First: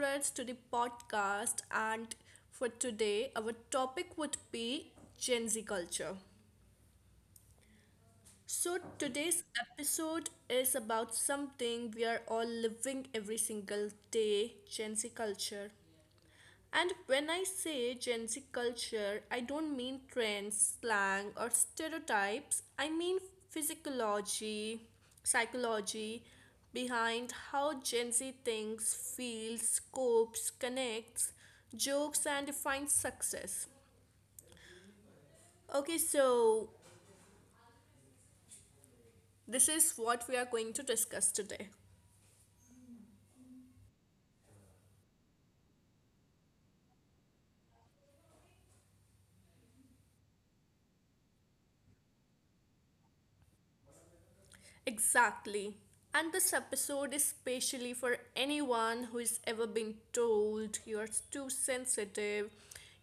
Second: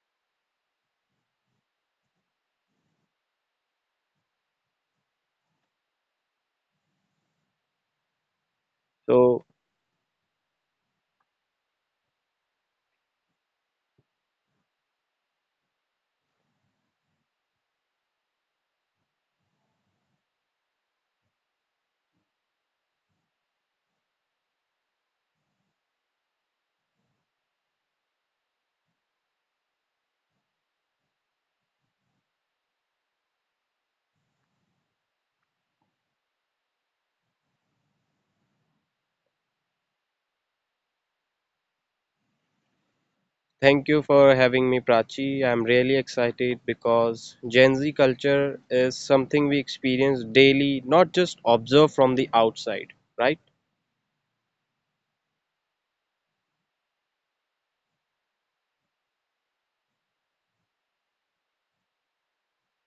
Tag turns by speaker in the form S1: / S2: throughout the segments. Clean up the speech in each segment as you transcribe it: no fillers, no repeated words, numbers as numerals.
S1: Suraj to the podcast, and for today, our topic would be Gen Z culture. So, today's
S2: So,
S1: episode is about something we are all living every single day Gen Z culture. And when I say Gen Z culture, I don't mean trends, slang, or stereotypes. I mean physiology, psychology behind how Gen Z thinks, feels, copes, connects, jokes, and defines success. Okay, so this is what we are going to discuss today.
S2: thank you for having me, Prachi. I'm really excited because Gen Z culture is something we experience daily, not just observe from the outside, right?
S1: Exactly. And this episode is specially for anyone who has ever been told you're too sensitive,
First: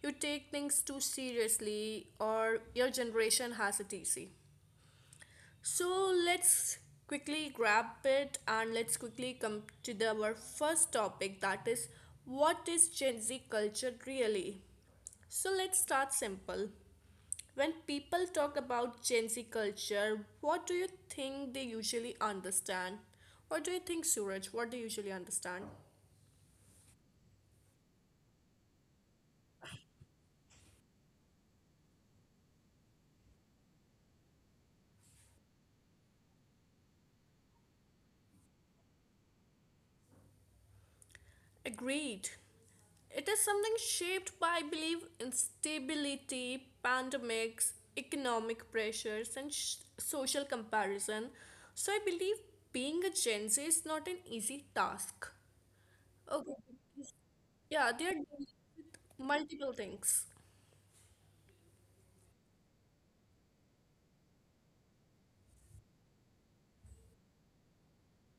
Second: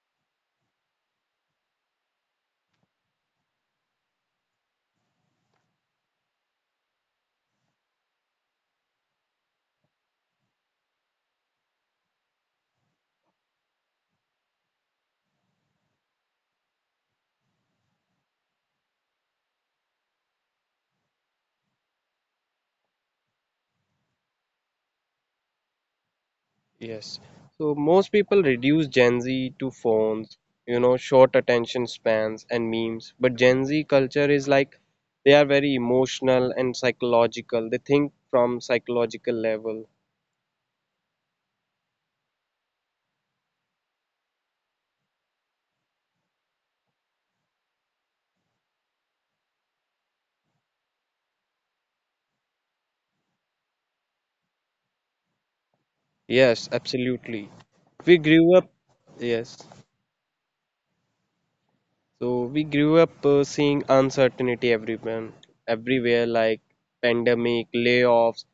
S1: you take things too seriously, or your generation has it easy. So let's quickly grab it and let's quickly come to our first topic, that is, what is Gen Z culture really? So let's start simple. When people talk about Gen Z culture, what do you think they usually understand? What do you think, Suraj? What do you usually understand?
S2: Yes. So, most people reduce Gen Z to phones, you know, short attention spans and memes. But Gen Z culture is like they are very emotional and psychological. They think from psychological level.
S1: Agreed. It is something shaped by, I believe, instability, pandemics, economic pressures, and social comparison. So I believe being a Gen Z is not an easy task. Okay.
S2: Yes, absolutely.
S1: Yeah,
S2: We
S1: they are dealing
S2: grew
S1: with
S2: up, yes.
S1: multiple things.
S2: So we grew up seeing uncertainty everywhere, everywhere like pandemic, layoffs.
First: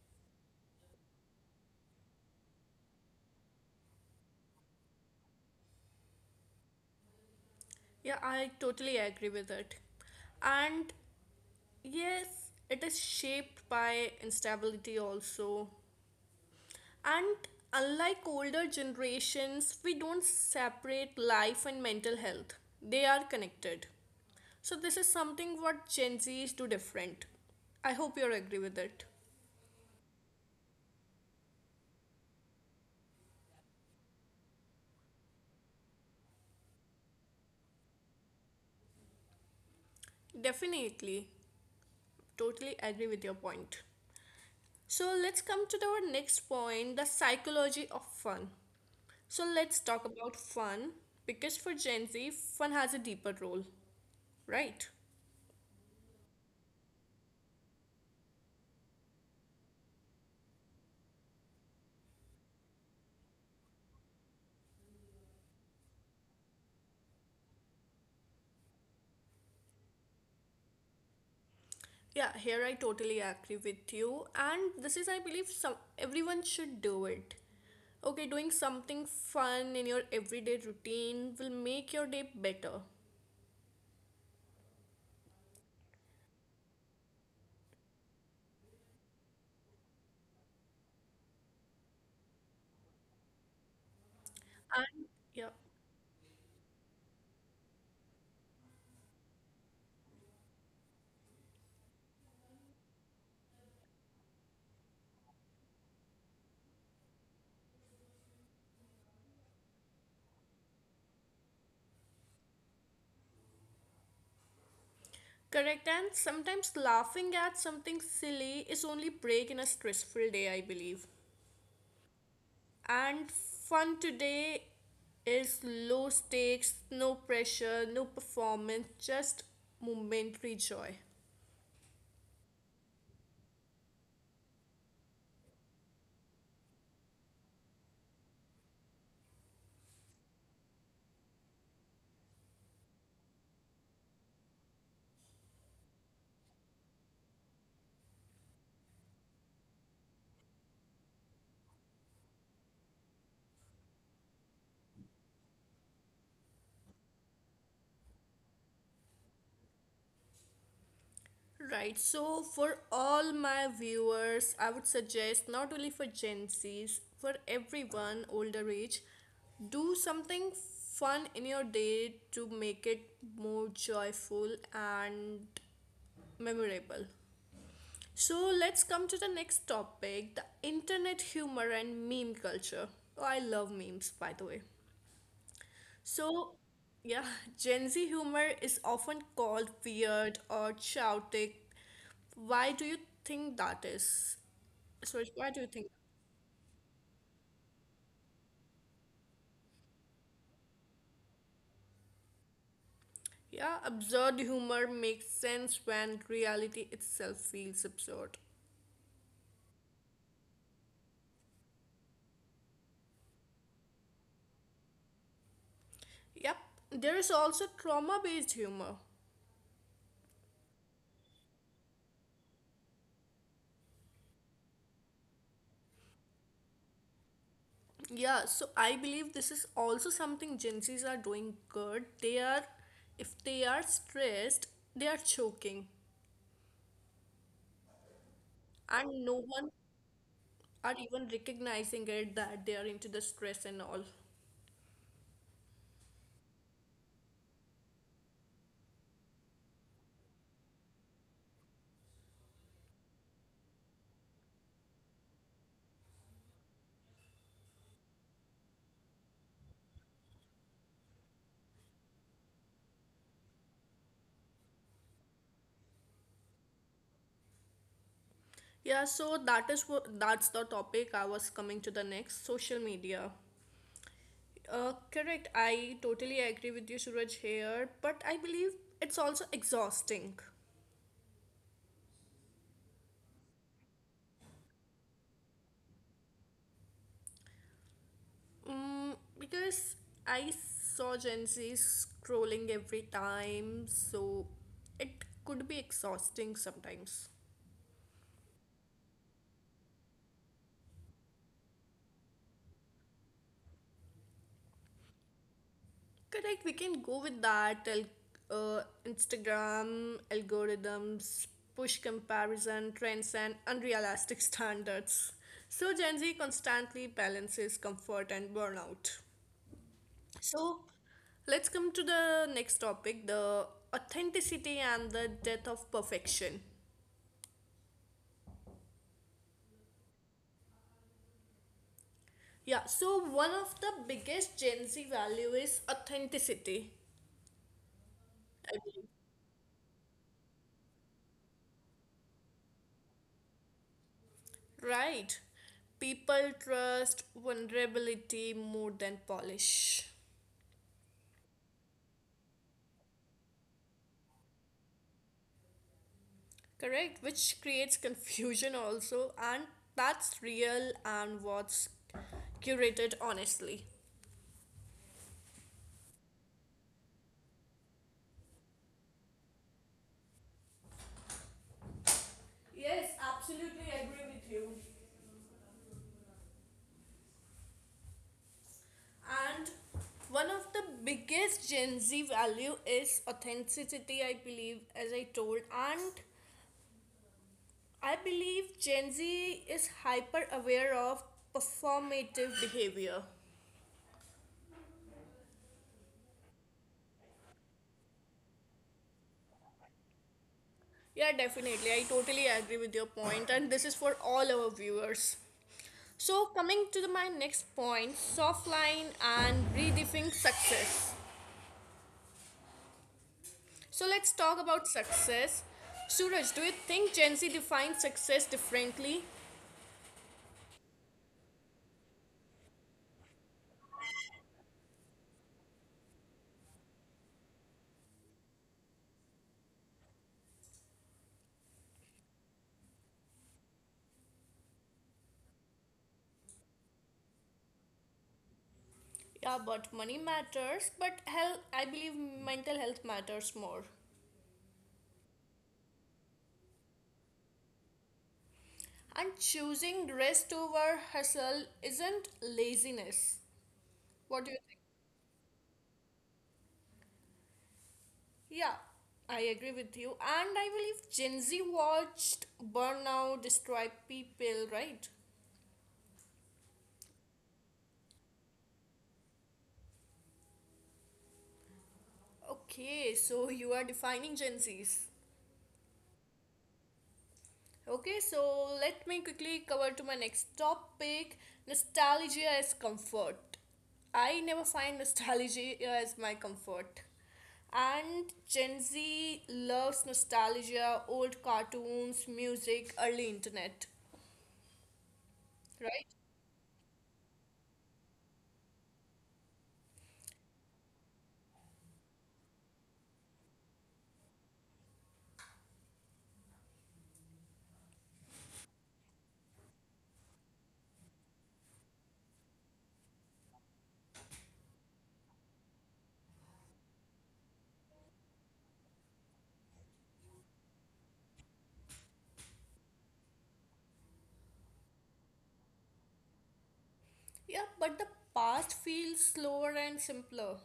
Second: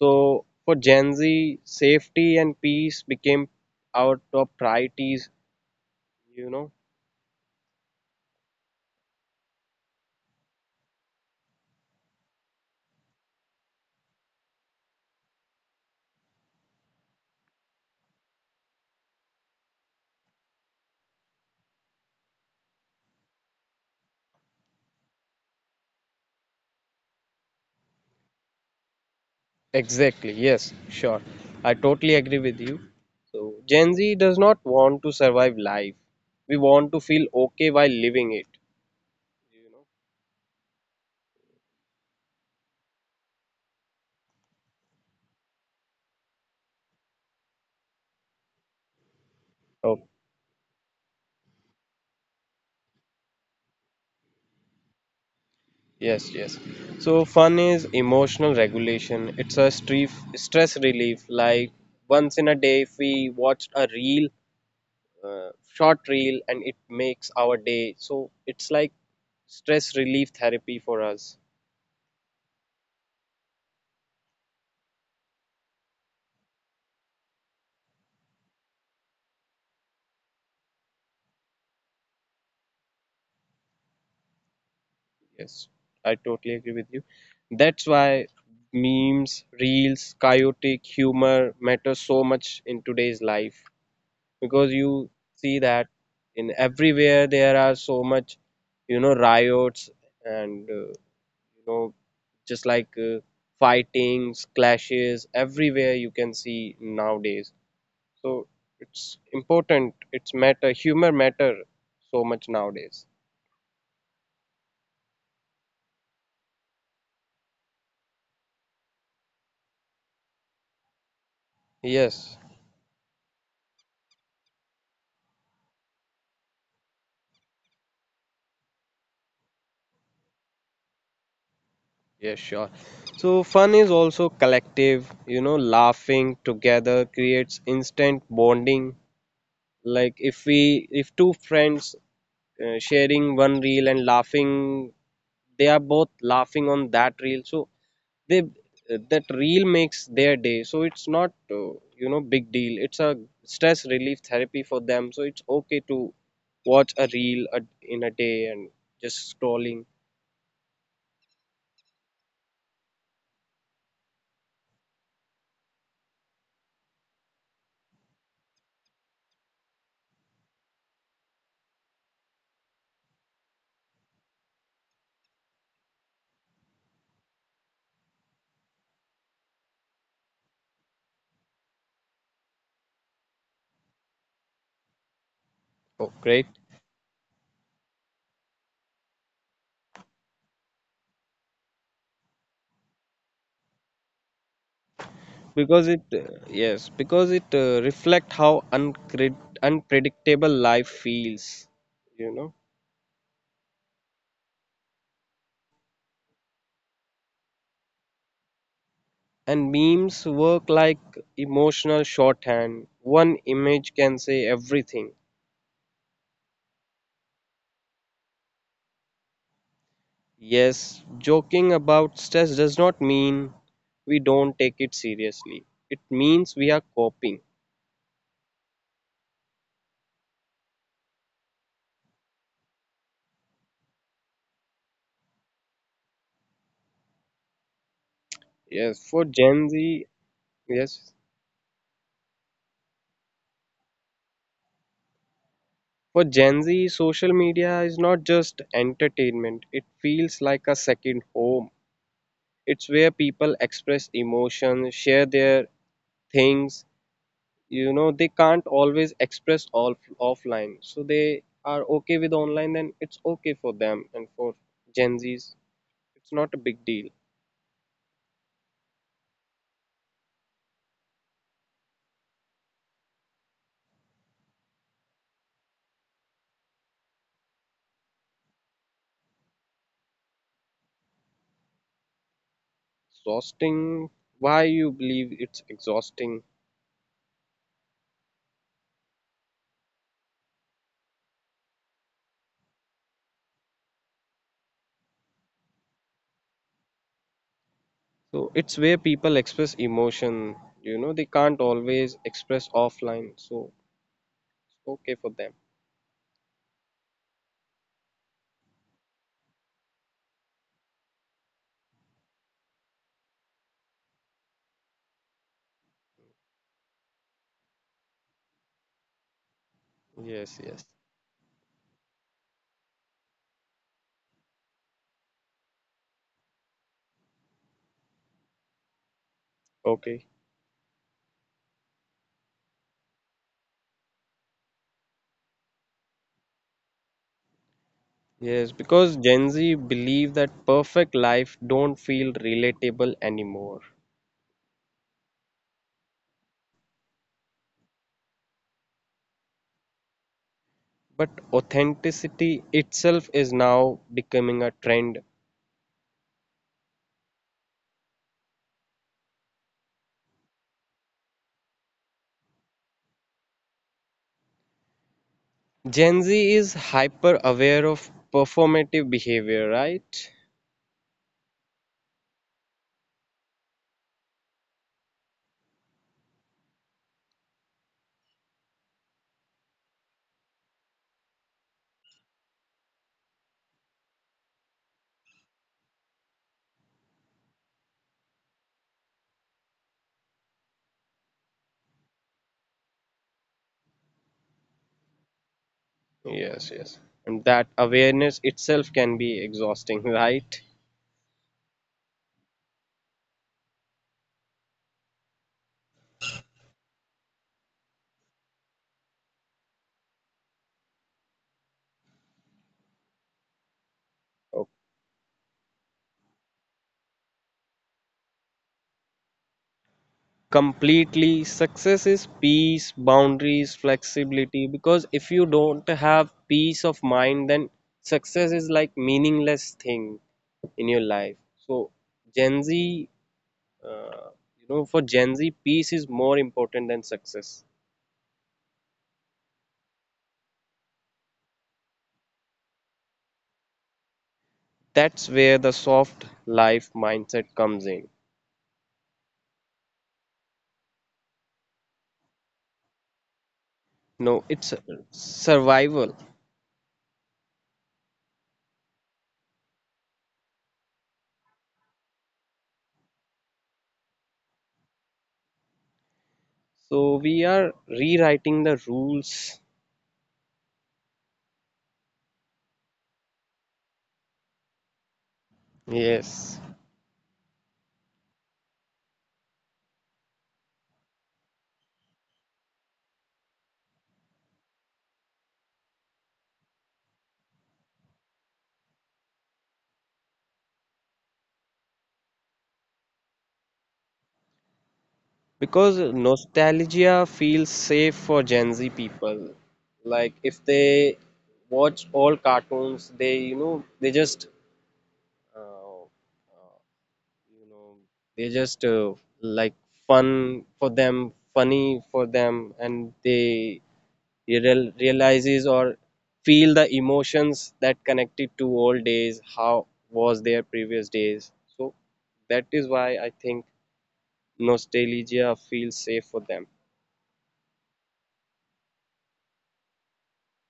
S2: So for Gen Z, safety and peace became our top priorities, you know.
S1: Yeah, I totally agree with it. And yes, it is shaped by instability also. And unlike older generations, we don't separate life and mental health. They are connected. So this is something what Gen Zs do different. I hope you agree with it.
S2: Exactly, yes, sure. I totally agree with you. So Gen Z does not want to survive life. We want to feel okay while living it, you
S1: Definitely, totally agree with your point. So let's come to our next point, the psychology of fun. So let's
S2: know.
S1: talk about fun because for Gen Z, fun has a deeper role, right?
S2: Yes, yes. So fun is emotional regulation. It's a stress relief. Like once in a day, if we watched a reel, short reel, and it makes our day. So it's like stress relief therapy for us.
S1: Yeah, here I totally agree with you. And this is, I believe, some everyone should do it. Okay, doing something fun in your everyday routine will make your day better.
S2: Yes, I totally agree with you. That's why memes, reels, chaotic humor matter so much in today's life, because
S1: And
S2: you
S1: yeah,
S2: see that in everywhere there are so much, you know, riots and you know, just like fightings, clashes everywhere you can see nowadays. So it's important, it's matter, humor matter so much nowadays.
S1: correct. And sometimes laughing at something silly is only break in a stressful day, I believe.
S2: Yes,
S1: And fun today is low stakes, no pressure, no performance, just momentary joy.
S2: yes, sure. So fun is also collective, you know, laughing together creates instant bonding. Like if two friends sharing one reel and laughing, they are both laughing on that reel. So they, that reel makes their day. So it's not uh, you know, big deal. It's a stress relief therapy for them. So it's okay to watch a reel a, in a day and just scrolling.
S1: Right, so for all my viewers, I would suggest not only for Gen Zs, for everyone older age, do something fun in your day to make it more joyful and memorable. So let's come to the next topic, the internet humor and meme culture. Oh, I love memes, by the way.
S2: Oh, great.
S1: So, yeah, Gen Z humor is often called weird or chaotic. Why do you think that is? Suresh, why do you
S2: Because it
S1: think?
S2: Yes, because it reflect how uncred- unpredictable life feels, you know.
S1: Yeah, absurd humor makes sense when reality itself feels absurd.
S2: And memes work like emotional shorthand. One image can say everything.
S1: Yep, there is also trauma based humor.
S2: Yes, joking about stress does not mean we don't take it seriously. It means we are coping.
S1: Yeah, so I believe this is also something Gen Zs are doing good. They are, if they are stressed, they are choking,
S2: Yes, for
S1: and no
S2: Gen
S1: one
S2: Z,
S1: are
S2: yes,
S1: even recognizing it that they are into the stress and all.
S2: for Gen Z, social media is not just entertainment. It feels like a second home. It's where people express emotions, share their things, you know they can't always express all offline, so they are okay with online, then it's okay for them, and for Gen Z's it's not a big deal.
S1: Yeah, so that is what, that's the topic I was coming to the next, social media. Correct, I totally agree with you, Suraj, here, but I believe it's also exhausting.
S2: Exhausting? Why you believe it's exhausting?
S1: Mm, because I saw Gen Z scrolling every time, so it could be exhausting sometimes.
S2: So it's where people express emotion, you know they can't always express offline, so it's okay for them.
S1: Correct, we can go with that. Instagram algorithms push comparison, trends, and unrealistic standards. So, Gen Z constantly balances comfort and burnout.
S2: Yes,
S1: So,
S2: yes.
S1: let's come to the next topic, the authenticity and the death of perfection.
S2: Okay.
S1: Yeah, so one of the biggest Gen Z value is authenticity.
S2: Yes, because Gen Z believe that perfect life don't feel relatable anymore.
S1: Right. People trust vulnerability more than polish.
S2: But authenticity itself is now becoming a trend.
S1: Correct. Which creates confusion also, and that's real and what's curated honestly.
S2: Gen Z is hyper aware of performative behavior, right?
S1: Yes, absolutely agree with you. And one of the biggest Gen Z value is authenticity, I believe, as I told. And I believe Gen Z is hyper aware of performative behavior.
S2: Yes, yes. And that awareness itself can be exhausting, right?
S1: Yeah, definitely. I totally agree with your point, and this is for all our viewers. So, coming to my next point, soft line and redefining success. So, let's talk
S2: Oh,
S1: about success. Suraj, do you think Gen Z defines success differently?
S2: completely. Success is peace, boundaries, flexibility. Because if you don't have peace of mind, then success is like meaningless thing in your life. So Gen Z, Uh, you know, for Gen Z, peace is more important than success.
S1: Yeah, but money matters, but health, I believe mental health matters more.
S2: That's where the soft life mindset comes in.
S1: And choosing rest over hustle isn't laziness.
S2: No,
S1: What do you.
S2: it's survival.
S1: Yeah, I agree with you. And I believe Gen Z watched Burnout Destroy People, right?
S2: So we are rewriting the rules.
S1: Okay, so you are defining Gen Zs.
S2: Yes.
S1: Okay, so let me quickly cover to my next topic, nostalgia as comfort. I never find nostalgia as my comfort. And Gen Z loves nostalgia, old cartoons, music, early internet,
S2: Because
S1: right?
S2: nostalgia feels safe for Gen Z people. Like if they watch all cartoons, they, you know, they just uh, you know they're just like fun for them, funny for them, and they realizes or feel the emotions that connected to old days, how was their previous days. So that is why I think nostalgia feels safe for them.
S1: Yeah, but the past feels slower and simpler.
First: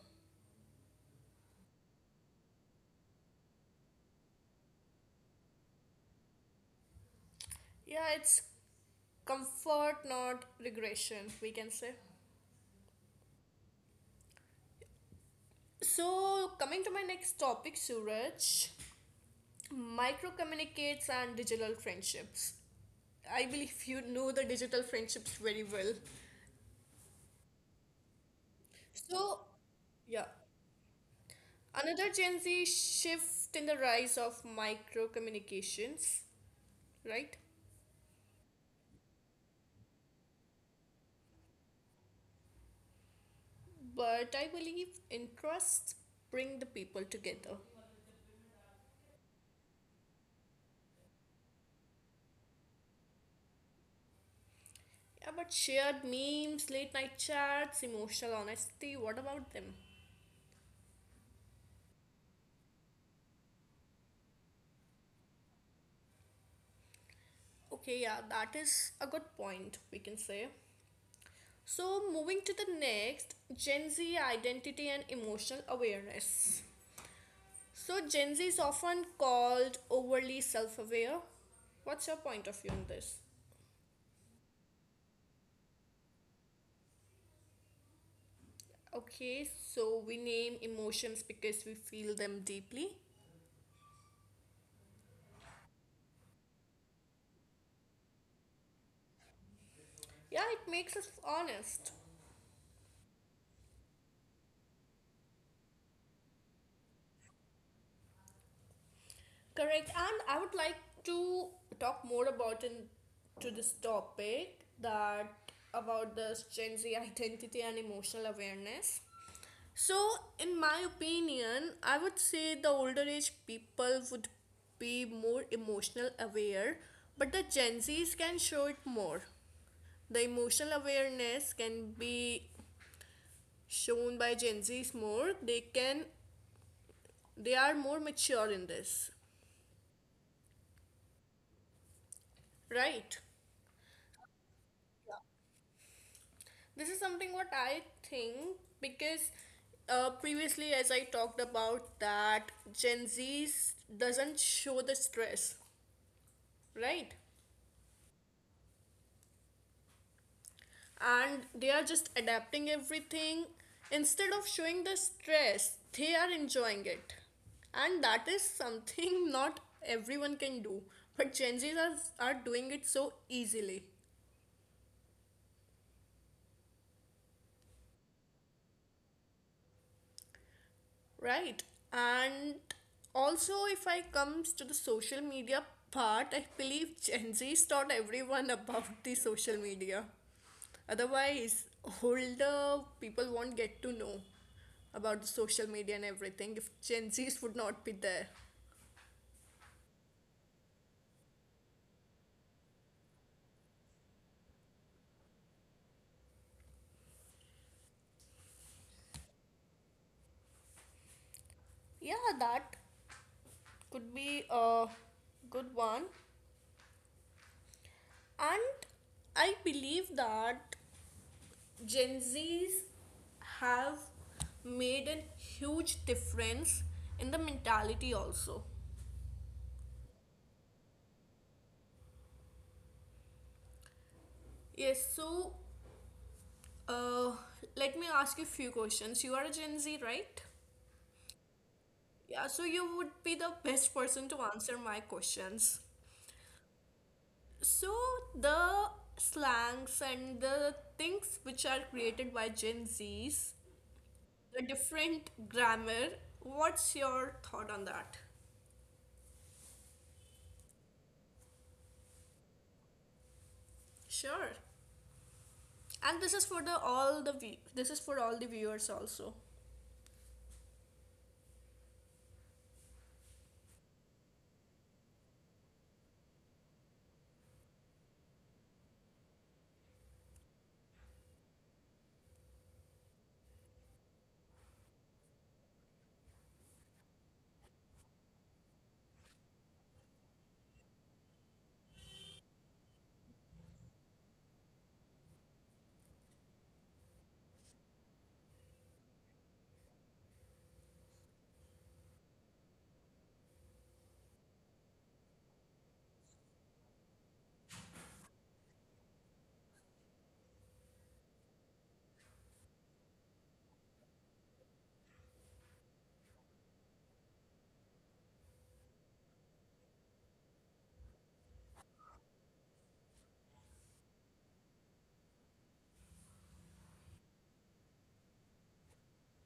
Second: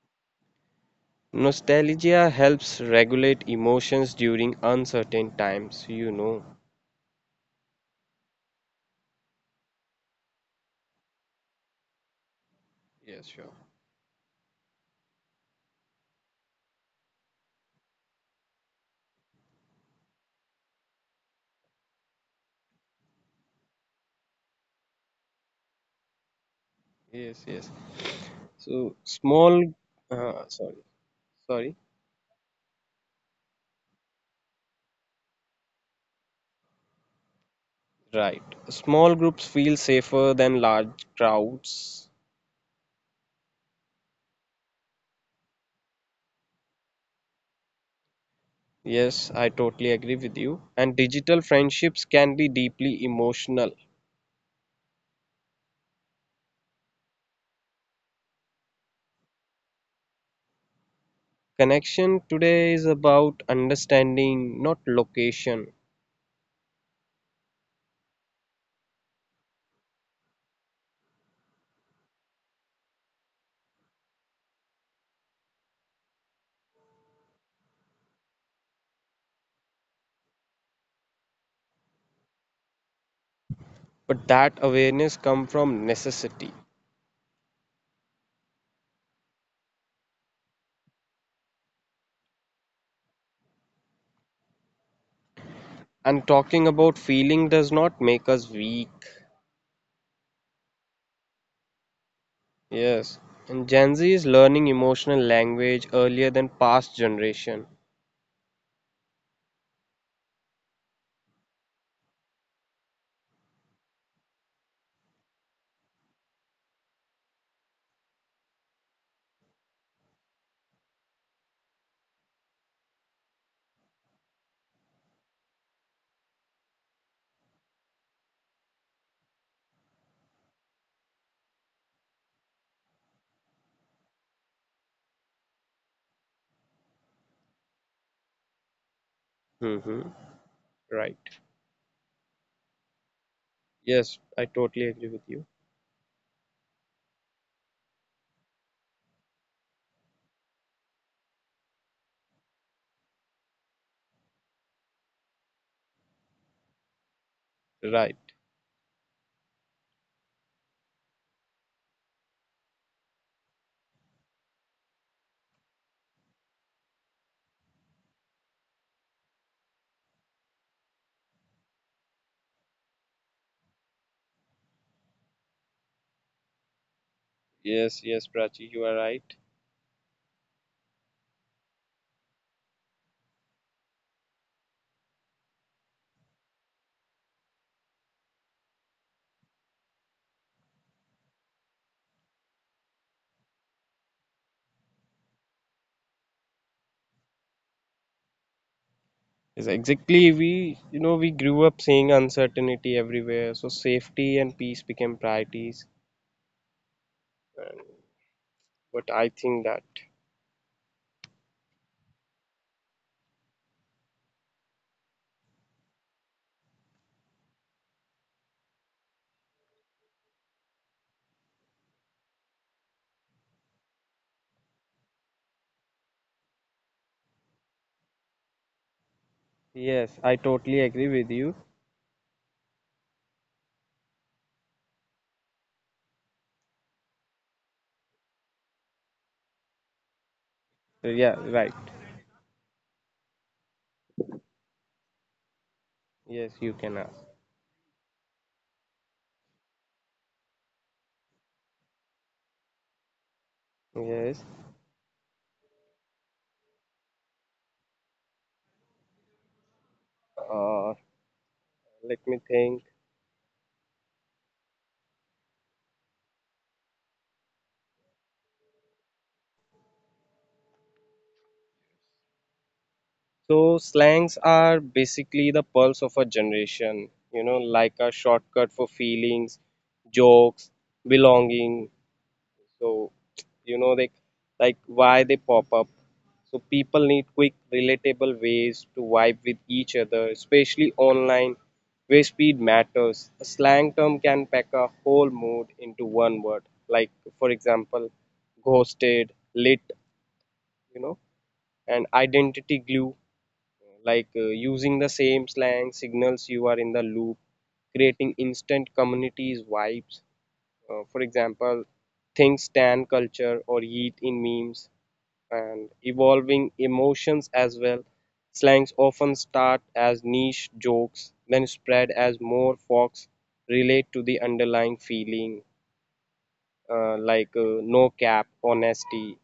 S2: Nostalgia helps regulate emotions during uncertain times, you know.
S1: Yeah, it's comfort, not regression, we can say.
S2: Yes, sure.
S1: So, coming to my next topic, Suraj, micro communicates and digital friendships. I believe you know the digital friendships very well.
S2: Yes, yes. So
S1: So,
S2: small
S1: yeah,
S2: sorry, sorry.
S1: another Gen Z shift in the rise of micro communications, right?
S2: Right. Small groups feel safer than large crowds.
S1: But I believe interests bring the people together.
S2: Yes, I totally agree with you. And digital friendships can be deeply emotional.
S1: Yeah, but shared memes, late night chats, emotional honesty, what about them?
S2: Connection today is about understanding, not location.
S1: Okay, yeah, that is a good point, we can say. So, moving to the next, Gen Z identity and emotional awareness. So, Gen Z is often called overly self aware. What's your point of view on this?
S2: But that awareness comes from necessity.
S1: Okay, so we name emotions because we feel them deeply.
S2: And talking about feeling does not make us weak.
S1: Yeah, it makes us honest.
S2: Yes. And Gen Z is learning emotional language earlier than past generation.
S1: Correct. And I would like to talk more about in, to this topic that about this Gen Z identity and emotional awareness. So, in my opinion, I would say the older age people would be more emotional aware, but the Gen Zs can show it more. The emotional awareness can be shown by Gen Zs more. They are more mature in this,
S2: Mm-hmm. Right.
S1: right?
S2: Yes, I totally agree with you.
S1: This is something what I think because previously, as I talked about, that Gen Z doesn't show the stress, right?
S2: Right.
S1: And they are just adapting everything. Instead of showing the stress, they are enjoying it. And that is something not everyone can do. But Gen Zs are doing it so easily.
S2: Yes, yes, Prachi, you are right.
S1: Right. And also, if I comes to the social media part, I believe Gen Z's taught everyone about the social media. Otherwise, older people won't get to know about the social media and everything if Gen Z's would not be there.
S2: Yes, exactly. We, you know, we grew up seeing uncertainty everywhere, so safety and peace became priorities. And, but I think that.
S1: Yeah, that could be a good one. And I believe that Gen Zs have made a huge difference in the mentality also.
S2: Yes, I totally agree with you.
S1: Yes, so uh, let me ask you a few questions. You are a Gen Z, right?
S2: So, yeah, right.
S1: Yeah, so you would be the best person to answer my questions.
S2: Yes, you can ask.
S1: So the slangs and the things which are created by Gen Zs,
S2: Yes.
S1: the different grammar, what's your thought on that?
S2: Uh, Let me think.
S1: Sure. And this is for the all the view this is for all the viewers also.
S2: So slangs are basically the pulse of a generation, you know, like a shortcut for feelings, jokes, belonging. So, you know, like why they pop up. So people need quick, relatable ways to vibe with each other, especially online, where speed matters. A slang term can pack a whole mood into one word. Like, for example, ghosted, lit, you know, and identity glue. Like using the same slang signals you are in the loop, creating instant communities vibes. For example, think stan culture or yeet in memes and evolving emotions as well. Slangs often start as niche jokes, then spread as more folks relate to the underlying feeling, no cap, honesty,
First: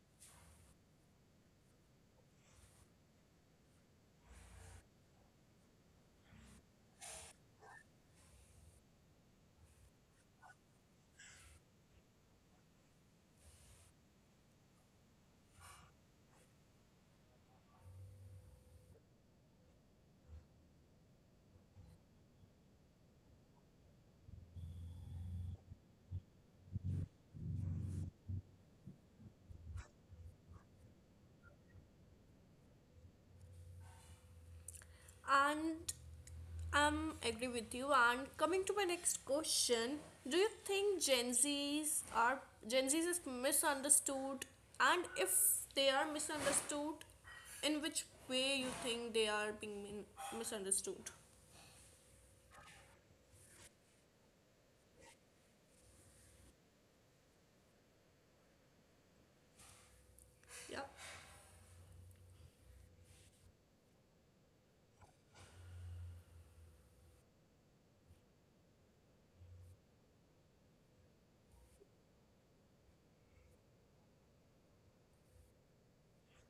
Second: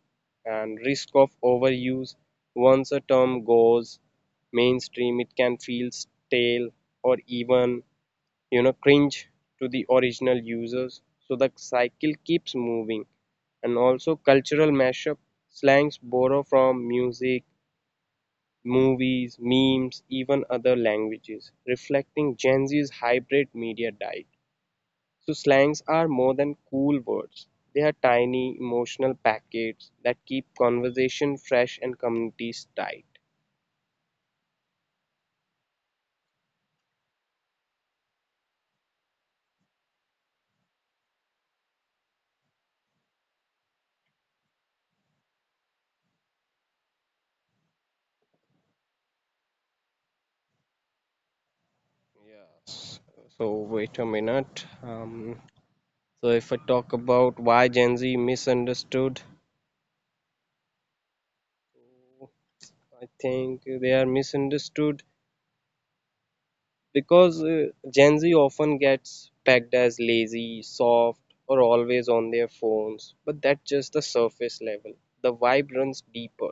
S2: and risk of overuse. Once a term goes mainstream, it can feel stale or even, you know, cringe to the original users. So the cycle keeps moving. And also cultural mashup, slangs borrow from music, movies, memes, even other languages, reflecting Gen Z's hybrid media diet. So slangs are more than cool words, they are tiny emotional packets that keep conversation fresh and communities tight.
S1: And I'm agree with you, and coming to my next question, do you think Gen Z's is misunderstood, and if they are misunderstood, in which way you think they are being misunderstood?
S2: Yes. So wait a minute. So if I talk about why Gen Z misunderstood,
S1: Yeah,
S2: I think they are misunderstood because Gen Z often gets tagged as lazy, soft, or always on their phones. But that's just the surface level. The vibe runs deeper,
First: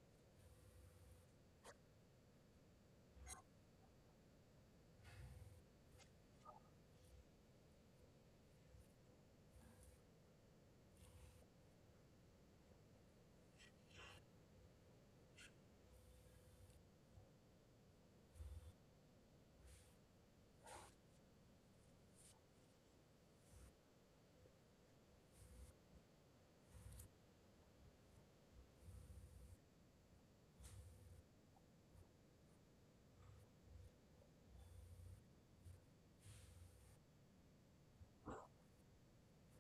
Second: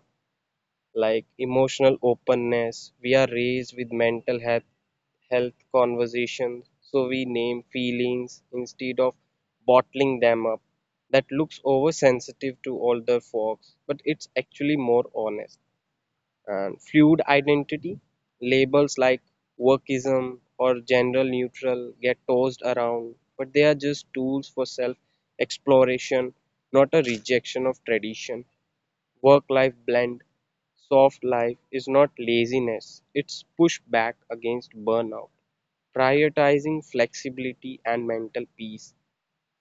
S2: like emotional openness. We are raised with mental health conversations, so we name feelings instead of bottling them up. That looks oversensitive to older folks, but it's actually more honest. And fluid identity, labels like workism or general neutral get tossed around, but they are just tools for self exploration, not a rejection of tradition. Work life blend, soft life is not laziness, it's pushback against burnout, prioritizing flexibility and mental peace,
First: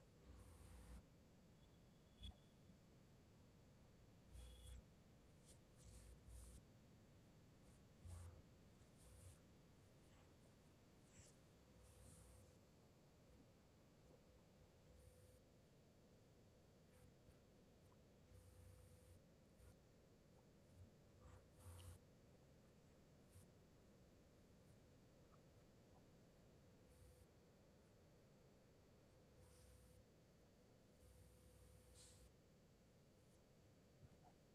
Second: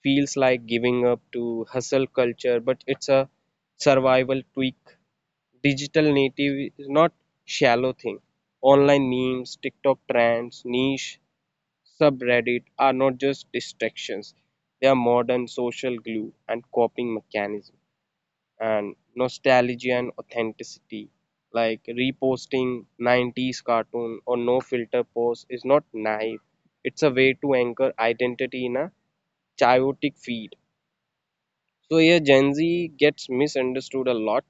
S2: feels like giving up to hustle culture, but it's a survival tweak. Digital native is not shallow thing. Online memes, TikTok trends, niche, subreddit are not just distractions. They are modern social glue and coping mechanism, and nostalgia and authenticity. Like reposting 90s cartoon or no filter post is not naive. It's a way to anchor identity in a chaotic feed. So here Gen Z gets misunderstood a lot.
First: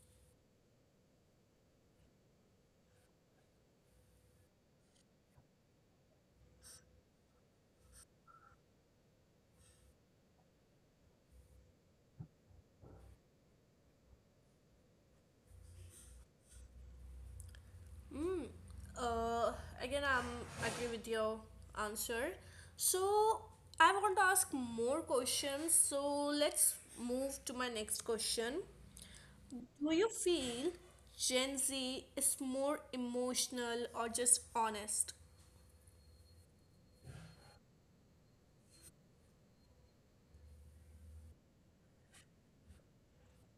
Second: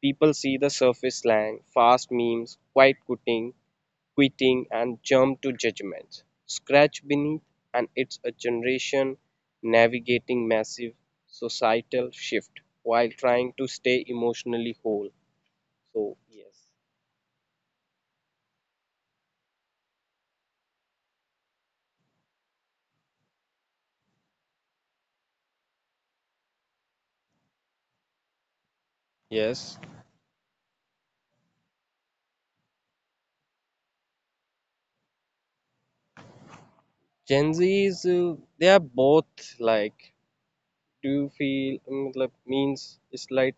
S2: People see the surface slang, fast memes, quiet quitting, and jump to judgments. Scratch beneath, and it's a generation navigating massive societal shift while trying to stay emotionally whole. So yes,
S1: uh, again, I'm agree with your answer. So I want to ask more questions, so let's move to my next question.
S2: yes,
S1: Do you feel Gen Z is more emotional or just honest?
S2: Gen Z is they are both like. Do you feel like means it's like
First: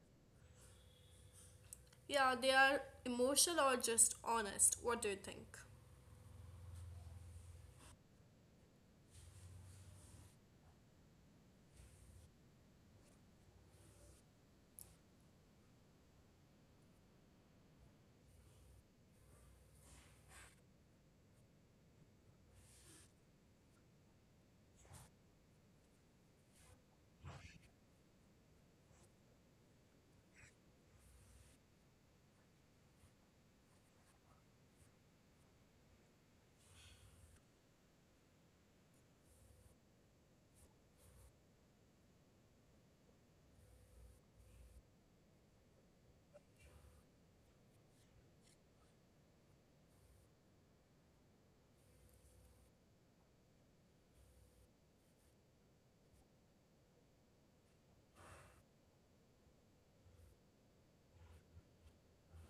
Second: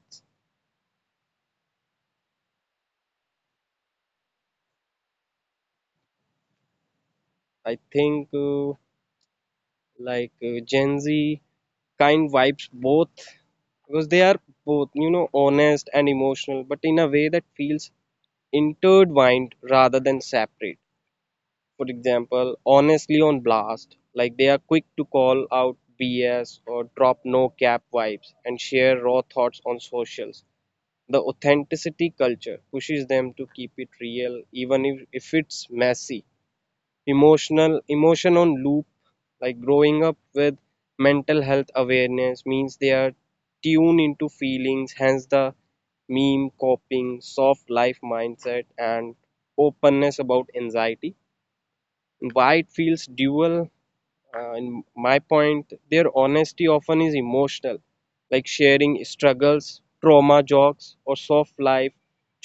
S1: Yeah, they are emotional or just honest. What do you think?
S2: I think Gen Z kind vibes both, because they are both, you know, honest and emotional, but in a way that feels intertwined rather than separate. For example, honestly on blast, like they are quick to call out bs or drop no cap vibes and share raw thoughts on socials. The authenticity culture pushes them to keep it real even if it's messy. Emotional emotion on loop, like growing up with mental health awareness means they are tuned into feelings, hence the meme coping, soft life mindset, and openness about anxiety. Why it feels dual? In my point, their honesty often is emotional. Like sharing struggles, trauma jokes, or soft life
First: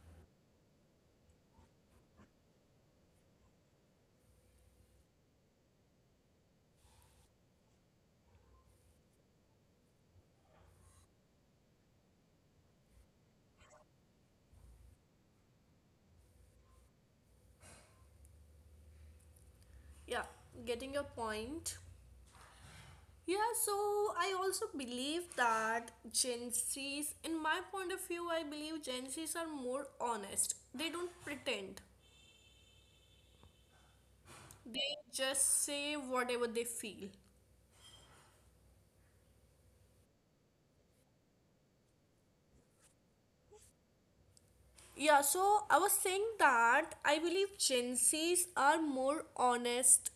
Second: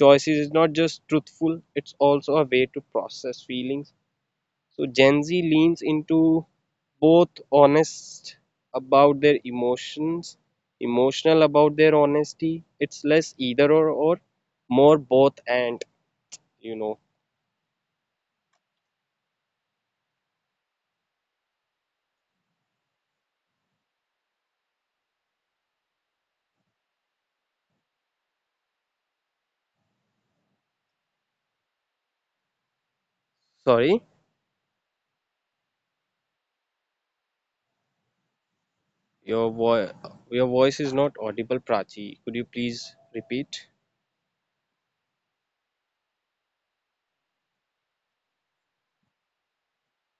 S2: choices is not just truthful, it's also a way to process feelings. So Gen Z leans into both, honest about their emotions, emotional about their honesty. It's less either or more both and, you know.
S1: Yeah, getting your point. Yeah, so I also believe that Gen Zs, in my point of view, I believe Gen Zs are more honest. They don't pretend,
S2: Sorry,
S1: they just say whatever they feel.
S2: your voice your voice is not audible, Prachi. Could you please repeat?
S1: Yeah, so I was saying that I believe Gen Zs are more honest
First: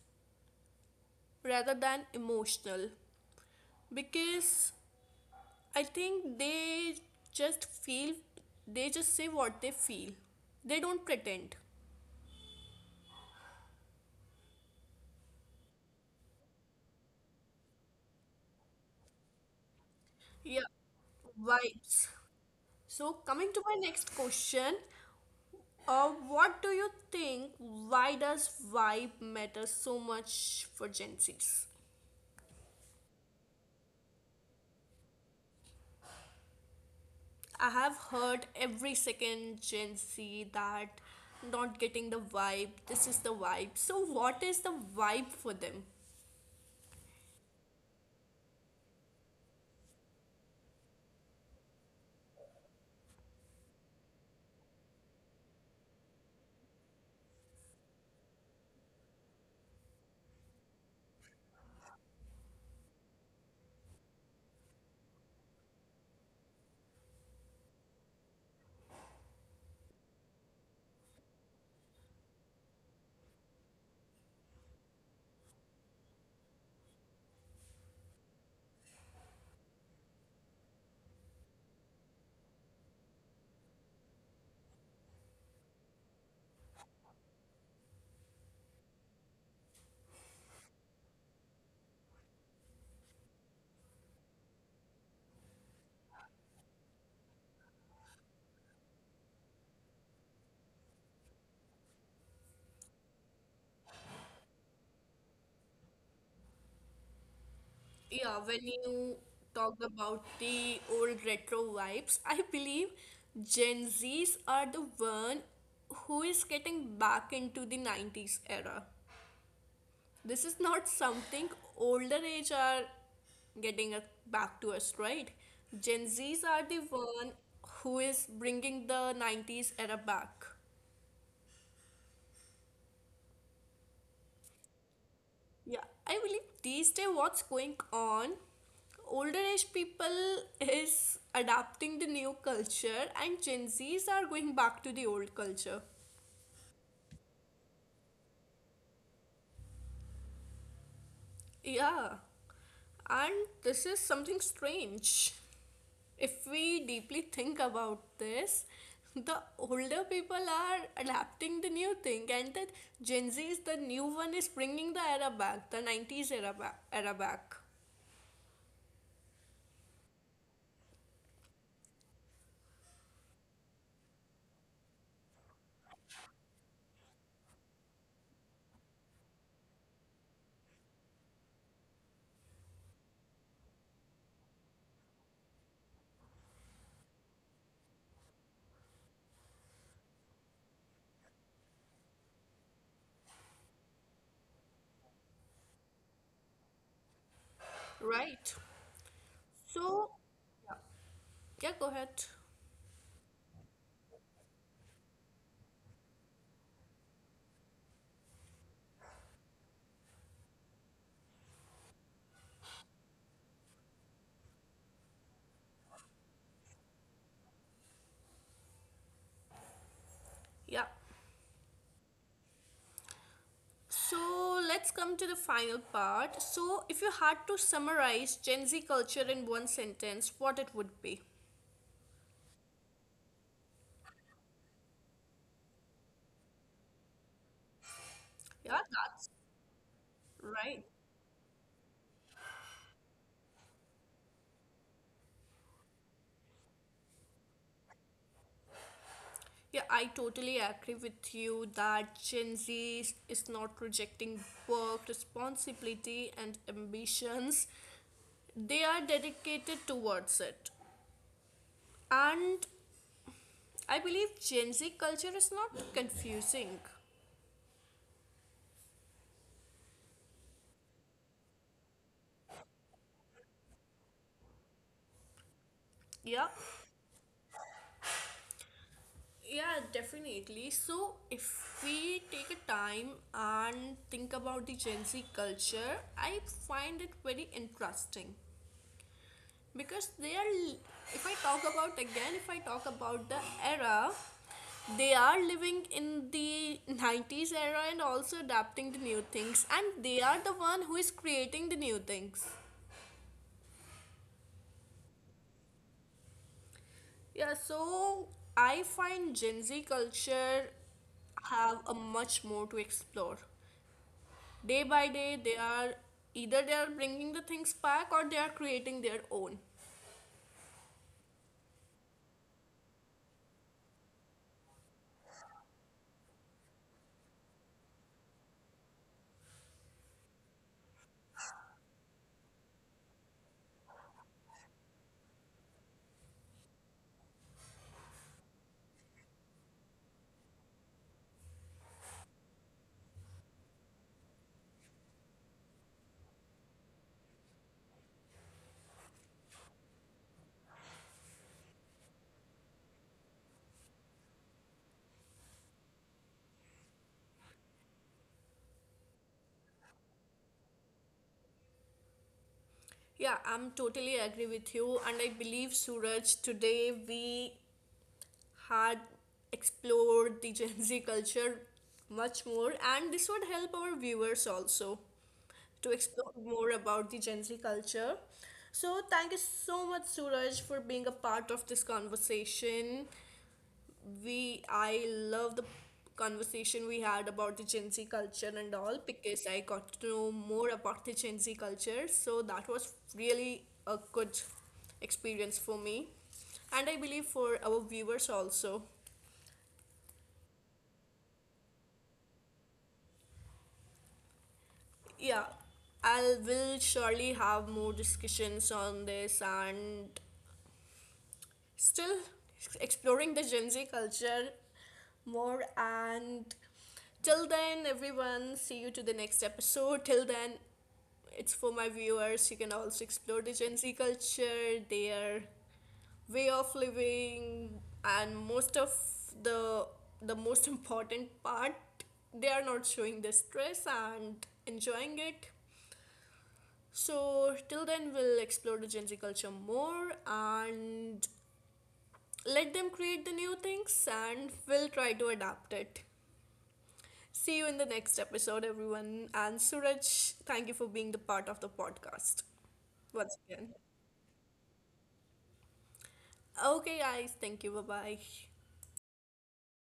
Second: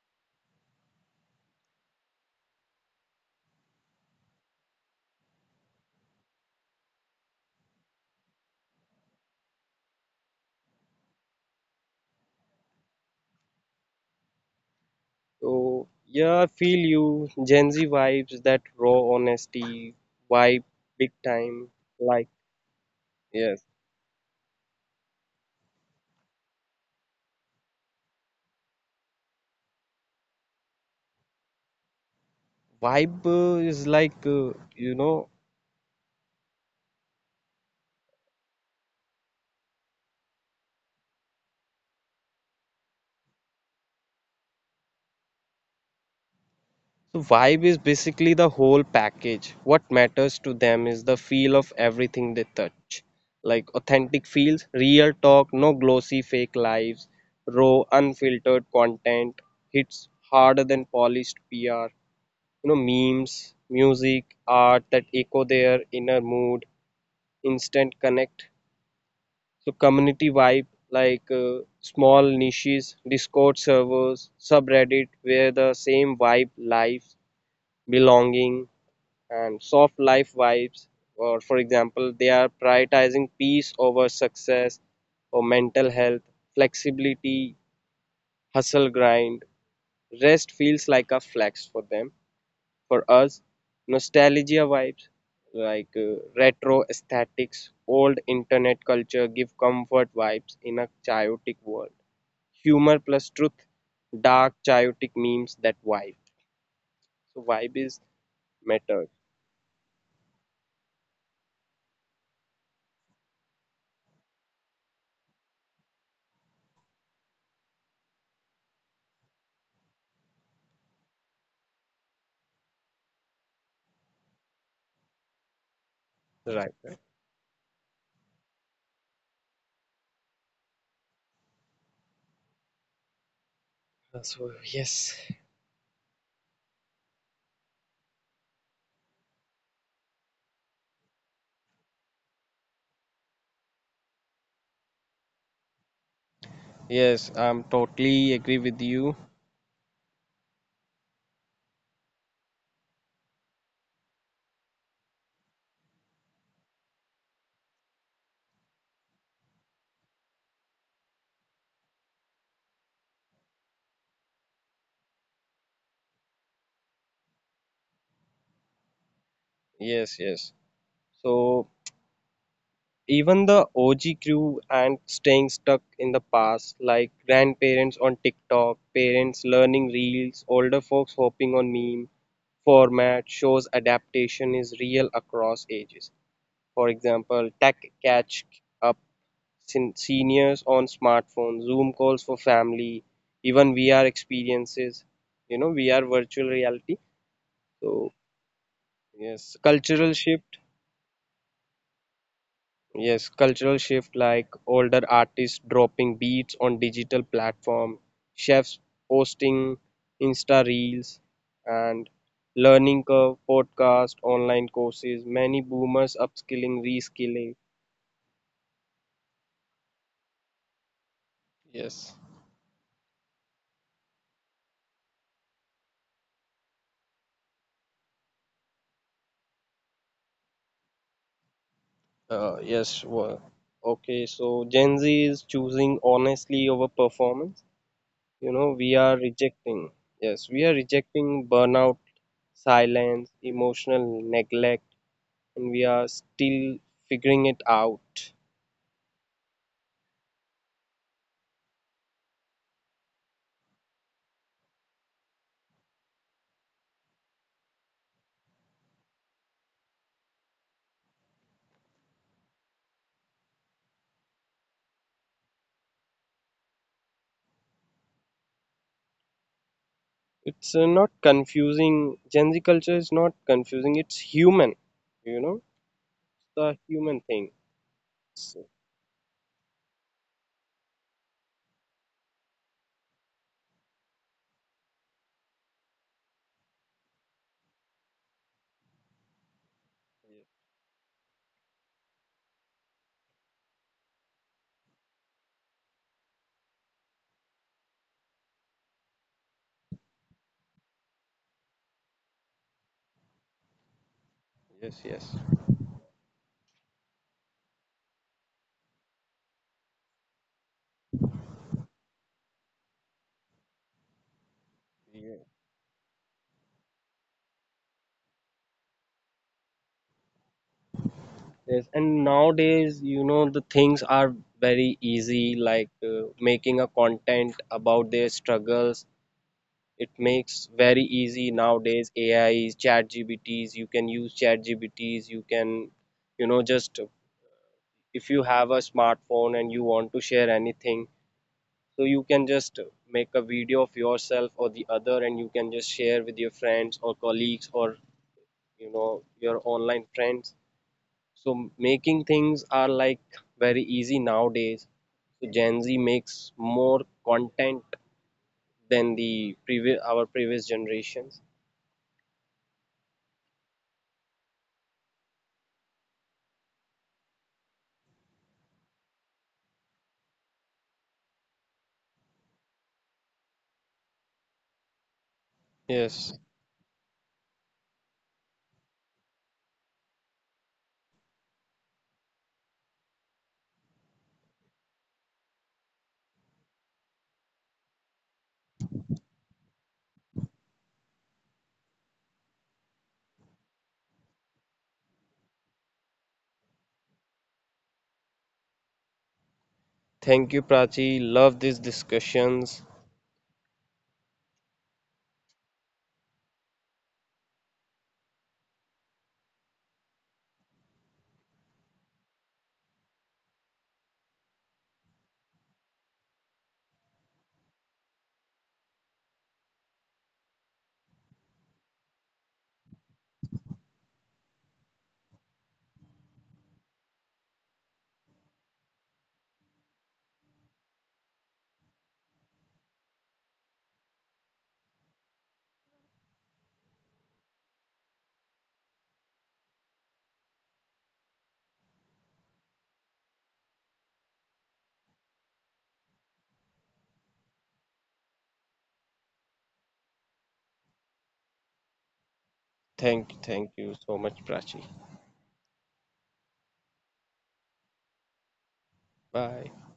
S1: rather than emotional because I think just feel, they just say what they feel. They don't pretend.
S2: So yeah, I feel you Gen Z vibes that raw honesty vibe
S1: Yeah,
S2: big time
S1: vibes.
S2: like
S1: So, coming to
S2: yes.
S1: my next question, what do you think? Why does vibe matter so much for Gen Zs?
S2: Vibe is like you know.
S1: I have heard every second Gen Z that not getting the vibe, this is the vibe. So, what is the vibe for them?
S2: So vibe is basically the whole package. What matters to them is the feel of everything they touch. Like authentic feels, real talk, no glossy fake lives, raw, unfiltered content hits harder than polished PR. You know, memes, music, art that echo their inner mood, instant connect. So community vibe, like small niches, Discord servers, subreddit where the same vibe, life, belonging, and soft life vibes. Or for example, they are prioritizing peace over success, or mental health, flexibility, hustle grind, rest feels like a flex for them, for us. Nostalgia vibes like retro aesthetics, old internet culture give comfort vibes in a chaotic world. Humor plus truth, dark chaotic memes that vibe. So vibe is
S1: Yeah,
S2: matter,
S1: when you talked about the old retro vibes, I believe Gen Zs are the one who is getting back into the 90s era. This is not something older age are back to us, right? Gen Zs
S2: right?
S1: are the one who is bringing the 90s era back.
S2: So yes.
S1: Yeah, I believe these days what's going on, older age people is adapting the new culture and Gen Zs are going back to the old culture.
S2: Yes, I'm totally agree with you.
S1: Yeah, and this is something strange. If we deeply think about this, the older people are adapting the new thing, and that Gen Z is the new one is bringing the era back, the 90s era back.
S2: Yes, yes. So even the OG crew and staying stuck in the past, like grandparents on TikTok, parents learning reels, older folks hopping on meme format shows adaptation is real across ages. For example, tech catch up, seniors on smartphones, Zoom calls for family, even VR experiences, you know, VR virtual reality. So
S1: Right.
S2: yes, cultural
S1: So,
S2: shift.
S1: yeah, go ahead.
S2: Yes, cultural shift like older artists dropping beats on digital platform, chefs posting Insta reels, and learning curve, podcast, online courses. Many boomers upskilling, reskilling.
S1: Yeah.
S2: Yes.
S1: So let's come to the final part. So, if you had to summarize Gen Z culture in one sentence, what it would be?
S2: Yes. Well, okay. So Gen Z is choosing honestly over performance. You
S1: Yeah,
S2: know, we are
S1: that's
S2: rejecting. Yes, we are
S1: right.
S2: rejecting burnout, silence, emotional neglect, and we are still figuring it out.
S1: Yeah, I totally agree with you that Gen Z is not rejecting work, responsibility, and ambitions. They are dedicated towards it. And I believe Gen Z culture is not confusing.
S2: It's not confusing. Gen Z culture is not confusing. It's human, you know,
S1: Yeah,
S2: the human thing. So,
S1: yeah, definitely. So, if we take a time and think about the Gen Z culture, I find it very interesting because they are, if I talk about again, if I talk about the era, they are living in the 90s era and also adapting the new things, and they are the one who is creating the new things.
S2: yes, yes.
S1: Yeah, so I find Gen Z culture have a much more to explore. Day by day,
S2: Yeah.
S1: they are either they are bringing the things back or they are creating their own.
S2: Yes, and nowadays, you know, the things are very easy, like making a content about their struggles. It makes very easy nowadays. AIs, chat GBTs, you can use chat GBTs, you can, you know, just if you have a smartphone and you want to share anything, so you can just make a video of yourself or the other and you can just share with your friends or colleagues, or you know, your online friends. So making things are like very easy nowadays. So Gen Z makes more content than the previous, our previous generations.
S1: Yeah, I'm totally agree with you, and I believe Suraj today we had explored the Gen Z culture much more, and this would help our viewers also to explore
S2: Yes,
S1: more about the Gen Z culture. So, thank you so much, Suraj, for being a part of this conversation. We I love the conversation we had about the Gen Z culture and all because I got to know more about the Gen Z culture. So that was really a good experience for me, and I believe for our viewers also.
S2: thank you, Prachi. Love these discussions.
S1: Yeah, I will surely have more discussions on this and still exploring the Gen Z culture more. And till then, everyone, see you to the next episode. Till then, it's for my viewers. You can also explore the Gen Z culture, their way of living, and most of the the most important part, they are not showing their stress and enjoying it. So till then, we'll explore the Gen Z culture more and let them create the new things, and we'll try to adapt it. See you in the next episode, everyone. And Suraj, thank you for being the part of the podcast once
S2: Thank
S1: again.
S2: you so much, Prachi.
S1: Okay, guys. Thank you. Bye bye.
S2: Bye.